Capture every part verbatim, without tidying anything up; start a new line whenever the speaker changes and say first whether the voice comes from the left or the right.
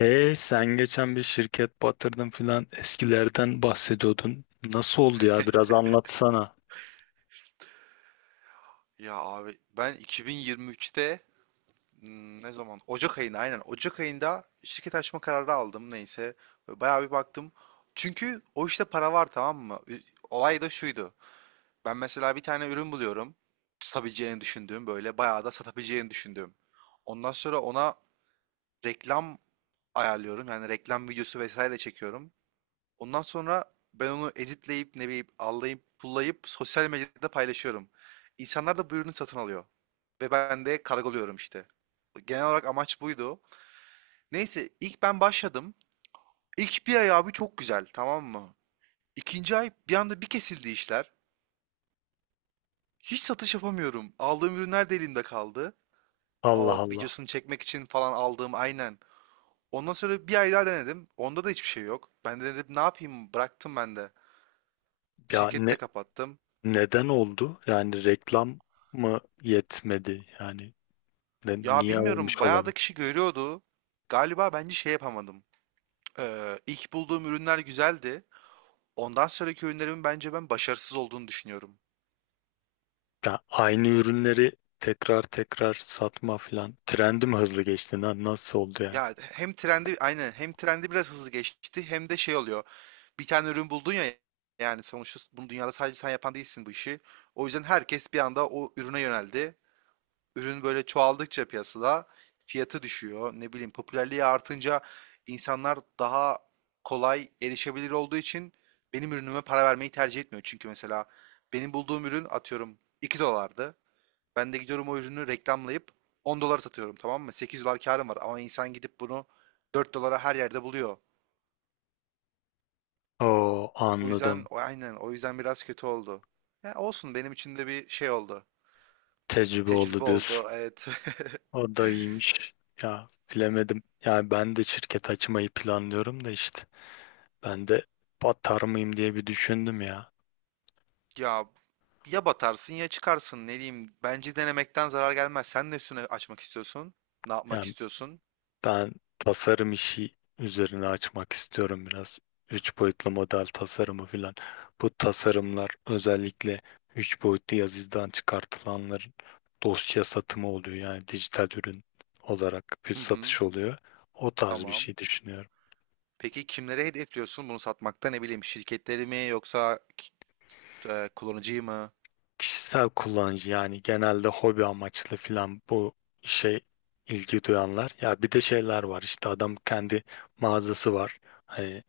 left: Hey sen geçen bir şirket batırdın filan eskilerden bahsediyordun. Nasıl oldu ya? Biraz anlatsana.
right: Ya abi, ben iki bin yirmi üçte hmm, ne zaman? Ocak ayında, aynen. Ocak ayında şirket açma kararı aldım, neyse. Bayağı bir baktım. Çünkü o işte para var, tamam mı? Ü- Olay da şuydu. Ben mesela bir tane ürün buluyorum. Tutabileceğini düşündüğüm, böyle bayağı da satabileceğini düşündüğüm. Ondan sonra ona reklam ayarlıyorum. Yani reklam videosu vesaire çekiyorum. Ondan sonra ben onu editleyip, ne bileyim, allayıp pullayıp sosyal medyada paylaşıyorum. İnsanlar da bu ürünü satın alıyor. Ve ben de kargoluyorum işte. Genel olarak amaç buydu. Neyse, ilk ben başladım. İlk bir ay abi çok güzel, tamam mı? İkinci ay bir anda bir kesildi işler. Hiç satış yapamıyorum. Aldığım ürünler de elimde kaldı.
left: Allah
right: O
left: Allah.
right: videosunu çekmek için falan aldığım, aynen. Ondan sonra bir ay daha denedim. Onda da hiçbir şey yok. Ben de dedim ne yapayım, bıraktım ben de.
left: Ya
right: Şirketi de
left: ne
right: kapattım.
left: neden oldu? Yani reklam mı yetmedi? Yani ne,
right: Ya
left: niye olmuş
right: bilmiyorum, bayağı da
left: olabilir?
right: kişi görüyordu. Galiba bence şey yapamadım. Ee, ilk bulduğum ürünler güzeldi. Ondan sonraki ürünlerimin bence ben başarısız olduğunu düşünüyorum.
left: Ya aynı ürünleri tekrar tekrar satma filan. Trendi mi hızlı geçti lan? Nasıl oldu yani?
right: Ya hem trendi aynı hem trendi biraz hızlı geçti hem de şey oluyor. Bir tane ürün buldun ya, yani sonuçta bunu dünyada sadece sen yapan değilsin bu işi. O yüzden herkes bir anda o ürüne yöneldi. ürün böyle çoğaldıkça piyasada fiyatı düşüyor. Ne bileyim, popülerliği artınca insanlar daha kolay erişebilir olduğu için benim ürünüme para vermeyi tercih etmiyor. Çünkü mesela benim bulduğum ürün atıyorum iki dolardı. Ben de gidiyorum o ürünü reklamlayıp on dolara satıyorum, tamam mı? Sekiz dolar karım var ama insan gidip bunu dört dolara her yerde buluyor.
left: Oo,
right: O yüzden
left: anladım.
right: o- aynen, o yüzden biraz kötü oldu. Ya olsun, benim için de bir şey oldu.
left: Tecrübe oldu
right: Tecrübe
left: diyorsun.
right: oldu, evet.
left: O da iyiymiş. Ya bilemedim. Yani ben de şirket açmayı planlıyorum da işte. Ben de batar mıyım diye bir düşündüm ya.
right: Ya Ya batarsın ya çıkarsın, ne diyeyim. Bence denemekten zarar gelmez. Sen ne üstüne açmak istiyorsun? Ne yapmak
left: Yani
right: istiyorsun?
left: ben tasarım işi üzerine açmak istiyorum biraz. Üç boyutlu model tasarımı filan. Bu tasarımlar özellikle üç boyutlu yazıcıdan çıkartılanların dosya satımı oluyor. Yani dijital ürün olarak bir
right: Hı hı,
left: satış oluyor. O tarz bir
right: tamam.
left: şey düşünüyorum.
right: Peki kimlere hedefliyorsun bunu satmakta, ne bileyim, şirketleri mi yoksa e, kullanıcıyı mı?
left: Kişisel kullanıcı yani genelde hobi amaçlı filan bu işe ilgi duyanlar. Ya bir de şeyler var işte adam kendi mağazası var. Hani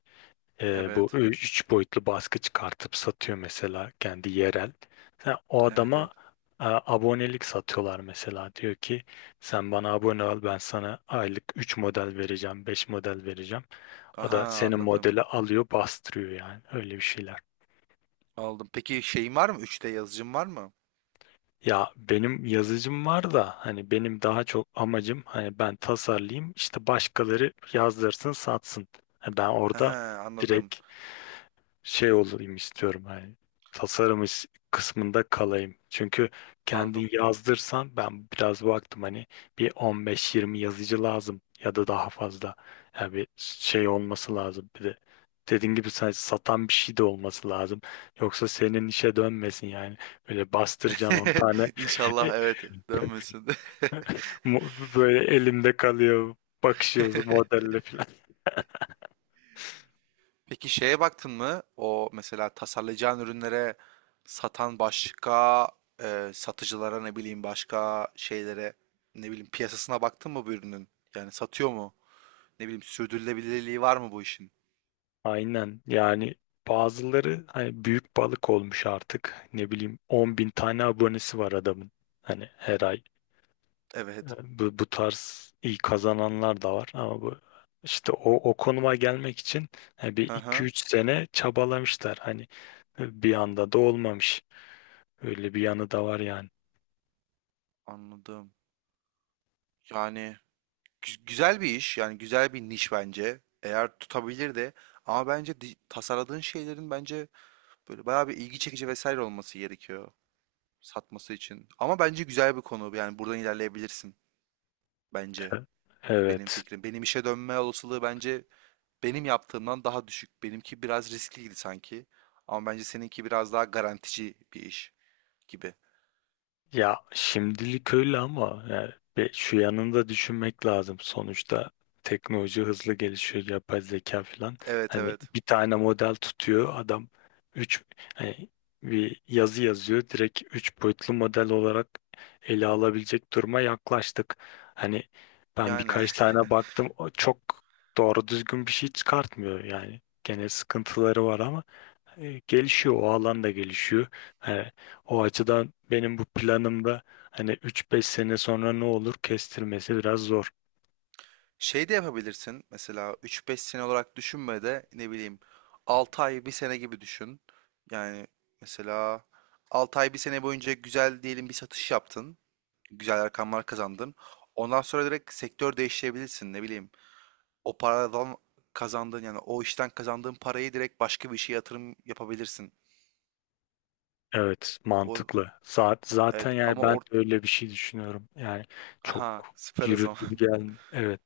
left: e, bu
right: Evet.
left: ü- üç boyutlu baskı çıkartıp satıyor mesela kendi yerel. Sen o
right: Evet, evet.
left: adama e, abonelik satıyorlar mesela. Diyor ki sen bana abone ol, ben sana aylık üç model vereceğim, beş model vereceğim. O da
right: Aha,
left: senin
right: anladım.
left: modeli alıyor, bastırıyor, yani öyle bir şeyler.
right: Aldım. Peki şeyin var mı? üç D yazıcın var mı?
left: Ya benim yazıcım var da hani benim daha çok amacım hani ben tasarlayayım, işte başkaları yazdırsın satsın. Ha, ben orada
right: Aha, anladım.
left: direkt şey olayım istiyorum, hani tasarım is- kısmında kalayım. Çünkü
right: Aldım.
left: kendin yazdırsan, ben biraz baktım, hani bir on beş yirmi yazıcı lazım ya da daha fazla. Yani bir şey olması lazım bir de. Dediğin gibi sen satan bir şey de olması lazım. Yoksa senin işe dönmesin yani. Böyle bastıracaksın on tane.
right: İnşallah evet dönmesin.
left: Mu- Böyle elimde kalıyor. Bakışıyoruz modelle.
right: Peki şeye baktın mı? O mesela tasarlayacağın ürünlere satan başka, e, satıcılara, ne bileyim başka şeylere, ne bileyim, piyasasına baktın mı bu ürünün? Yani satıyor mu? Ne bileyim, sürdürülebilirliği var mı bu işin?
left: Aynen yani bazıları hani büyük balık olmuş artık, ne bileyim on bin tane abonesi var adamın, hani her ay. E,
right: Evet.
left: bu, bu tarz iyi kazananlar da var ama bu işte o, o konuma gelmek için e, bir
right: Hı
left: iki
right: hı.
left: üç sene çabalamışlar, hani e, bir anda da olmamış, öyle bir yanı da var yani.
right: Anladım. Yani gü- güzel bir iş. Yani güzel bir niş bence. Eğer tutabilir de, ama bence di- tasarladığın şeylerin bence böyle bayağı bir ilgi çekici vesaire olması gerekiyor satması için. Ama bence güzel bir konu. Yani buradan ilerleyebilirsin.
left: E,
right: Bence benim
left: Evet.
right: fikrim. Benim işe dönme olasılığı bence benim yaptığımdan daha düşük. Benimki biraz riskliydi sanki. Ama bence seninki biraz daha garantici bir iş gibi.
left: Ya şimdilik öyle ama yani ve şu yanında düşünmek lazım. Sonuçta teknoloji hızlı gelişiyor, yapay zeka falan.
right: Evet,
left: Hani
right: evet.
left: bir tane model tutuyor adam, üç hani bir yazı yazıyor. Direkt üç boyutlu model olarak ele alabilecek duruma yaklaştık. Hani ben
right: Yani
left: birkaç tane baktım, o çok doğru düzgün bir şey çıkartmıyor yani. Gene sıkıntıları var ama e, gelişiyor, o alan da gelişiyor. Hani o açıdan benim bu planımda hani üç beş sene sonra ne olur, kestirmesi biraz zor.
right: şey de yapabilirsin. Mesela üç beş sene olarak düşünme de, ne bileyim, altı ay bir sene gibi düşün. Yani mesela altı ay bir sene boyunca güzel diyelim bir satış yaptın. Güzel rakamlar kazandın. Ondan sonra direkt sektör değiştirebilirsin, ne bileyim. O paradan kazandığın, yani o işten kazandığın parayı direkt başka bir işe yatırım yapabilirsin.
left: Evet,
right: Bu,
left: mantıklı. Zaten, zaten
right: evet
left: yani
right: ama
left: ben de
right: or
left: öyle bir şey düşünüyorum. Yani çok
right: aha, süper o
left: yürür
right: zaman.
left: gibi gelmiyor. Evet.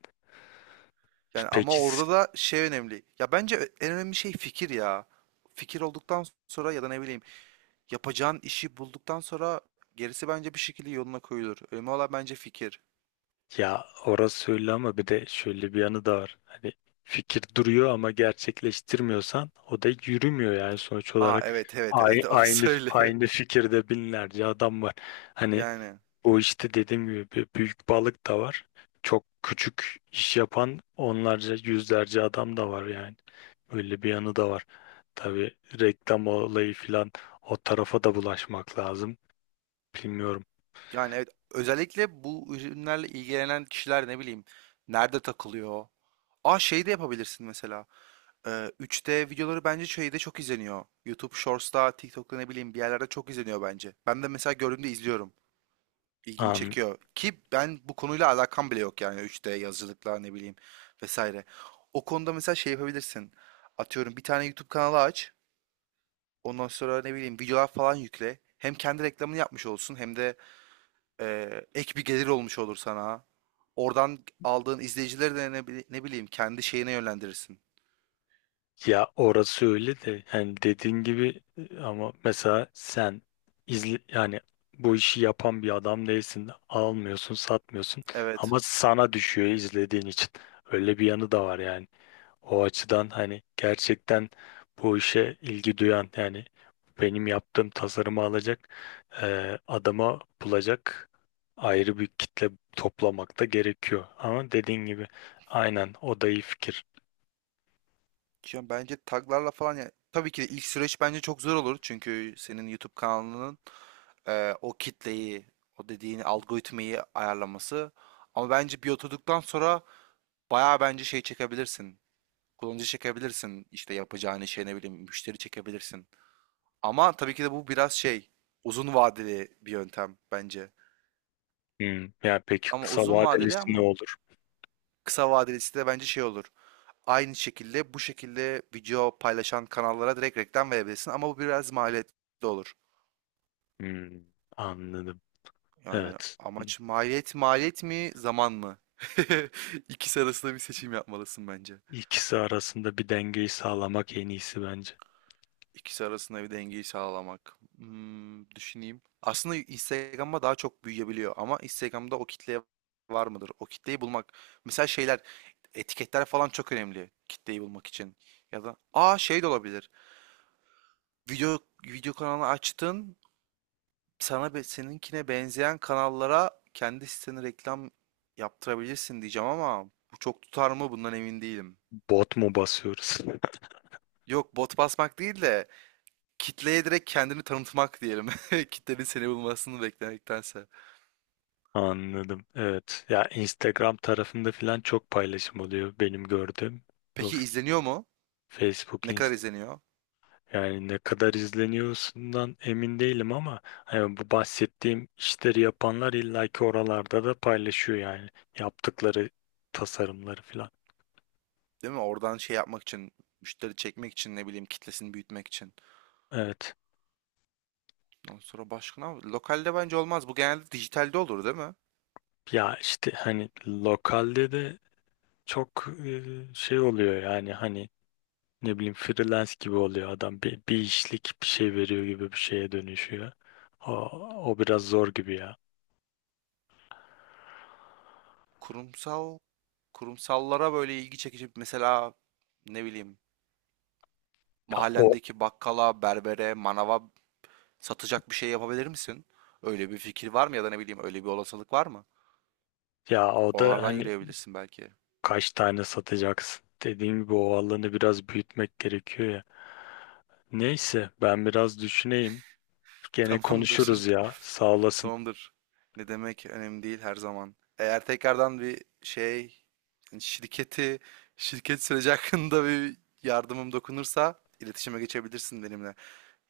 right: Yani ama
left: Peki. S-
right: orada da şey önemli. Ya bence en önemli şey fikir ya. Fikir olduktan sonra, ya da ne bileyim, yapacağın işi bulduktan sonra gerisi bence bir şekilde yoluna koyulur. Önemli olan bence fikir.
left: ya orası öyle ama bir de şöyle bir yanı da var. Hani fikir duruyor ama gerçekleştirmiyorsan o da yürümüyor, yani sonuç
right: Aa,
left: olarak.
right: evet evet
left: Ay-
right: evet,
left: Aynı
right: orası öyle.
left: aynı fikirde binlerce adam var. Hani
right: Yani
left: o işte dediğim gibi bir büyük balık da var. Çok küçük iş yapan onlarca, yüzlerce adam da var yani. Öyle bir yanı da var. Tabii reklam olayı filan, o tarafa da bulaşmak lazım. Bilmiyorum.
right: yani evet, özellikle bu ürünlerle ilgilenen kişiler ne bileyim nerede takılıyor? Aa, şey de yapabilirsin mesela. Ee, üç D videoları bence şeyde çok izleniyor. YouTube Shorts'ta, TikTok'ta, ne bileyim, bir yerlerde çok izleniyor bence. Ben de mesela gördüğümde izliyorum. İlgimi
left: An
right: çekiyor. Ki ben bu konuyla alakam bile yok yani, üç D yazıcılıkla ne bileyim vesaire. O konuda mesela şey yapabilirsin. Atıyorum bir tane YouTube kanalı aç. Ondan sonra, ne bileyim, videolar falan yükle. Hem kendi reklamını yapmış olsun hem de e, ek bir gelir olmuş olur sana. Oradan aldığın izleyicileri de ne, bili- ne bileyim kendi şeyine yönlendirirsin.
left: Ya orası öyle de, yani dediğin gibi, e, ama mesela sen izle yani, bu işi yapan bir adam değilsin. Almıyorsun, satmıyorsun
right: Evet.
left: ama sana düşüyor izlediğin için. Öyle bir yanı da var yani. O açıdan hani gerçekten bu işe ilgi duyan yani, benim yaptığım tasarımı alacak, e, adama bulacak ayrı bir kitle toplamak da gerekiyor. Ama dediğin gibi aynen, o da iyi fikir.
right: Ya bence taglarla falan, ya tabii ki de ilk süreç bence çok zor olur çünkü senin YouTube kanalının e, o kitleyi, o dediğin algoritmayı ayarlaması, ama bence bir oturduktan sonra bayağı bence şey çekebilirsin, kullanıcı çekebilirsin, işte yapacağın şey ne bileyim müşteri çekebilirsin, ama tabii ki de bu biraz şey uzun vadeli bir yöntem bence.
left: Hmm, yani peki
right: Ama
left: kısa
right: uzun vadeli,
left: vadelisi ne
right: ama
left: olur?
right: kısa vadelisi de bence şey olur, aynı şekilde bu şekilde video paylaşan kanallara direkt reklam verebilirsin ama bu biraz maliyetli olur.
left: Hmm, anladım.
right: Yani
left: Evet.
right: amaç maliyet maliyet mi zaman mı? İkisi arasında bir seçim yapmalısın bence.
left: İkisi arasında bir dengeyi sağlamak en iyisi bence.
right: İkisi arasında bir dengeyi sağlamak. Hmm, düşüneyim. Aslında Instagram'a daha çok büyüyebiliyor ama Instagram'da o kitleye var mıdır? O kitleyi bulmak. Mesela şeyler, etiketler falan çok önemli kitleyi bulmak için. Ya da aa, şey de olabilir. Video video kanalı açtın, sana be seninkine benzeyen kanallara kendi sitene reklam yaptırabilirsin diyeceğim ama bu çok tutar mı bundan emin değilim.
left: Bot mu basıyoruz?
right: Yok, bot basmak değil de kitleye direkt kendini tanıtmak diyelim. Kitlenin seni bulmasını beklemektense.
left: Anladım. Evet. Ya Instagram tarafında falan çok paylaşım oluyor benim gördüğüm. Bu
right: Peki izleniyor mu?
left: Facebook,
right: Ne kadar
left: Inst
right: izleniyor?
left: Yani ne kadar izleniyorsundan emin değilim ama hani bu bahsettiğim işleri yapanlar illaki oralarda da paylaşıyor yani, yaptıkları tasarımları falan.
right: Değil mi? Oradan şey yapmak için, müşteri çekmek için ne bileyim kitlesini büyütmek için.
left: Evet.
right: Ondan sonra başka ne var? Lokalde bence olmaz. Bu genelde dijitalde olur değil mi?
left: Ya işte hani lokalde de çok e, şey oluyor yani, hani ne bileyim freelance gibi oluyor, adam bir, bir işlik bir şey veriyor gibi bir şeye dönüşüyor. O, o biraz zor gibi ya.
right: Kurumsal, kurumsallara böyle ilgi çekici mesela ne bileyim
left: Ya o
right: mahallemdeki bakkala, berbere, manava satacak bir şey yapabilir misin? Öyle bir fikir var mı ya da ne bileyim öyle bir olasılık var mı?
left: ya o da
right: Oralardan
left: hani
right: yürüyebilirsin belki.
left: kaç tane satacaksın? Dediğim gibi o alanı biraz büyütmek gerekiyor ya. Neyse ben biraz düşüneyim. Gene
right: Tamamdır.
left: konuşuruz ya. Sağ olasın.
right: Tamamdır. Ne demek, önemli değil her zaman. Eğer tekrardan bir şey hani, şirketi, şirket süreci hakkında bir yardımım dokunursa iletişime geçebilirsin benimle.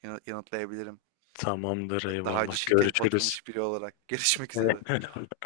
right: Yana- Yanıtlayabilirim.
left: Tamamdır,
right: Daha önce
left: eyvallah.
right: şirket
left: Görüşürüz.
right: batırmış biri olarak. Görüşmek üzere.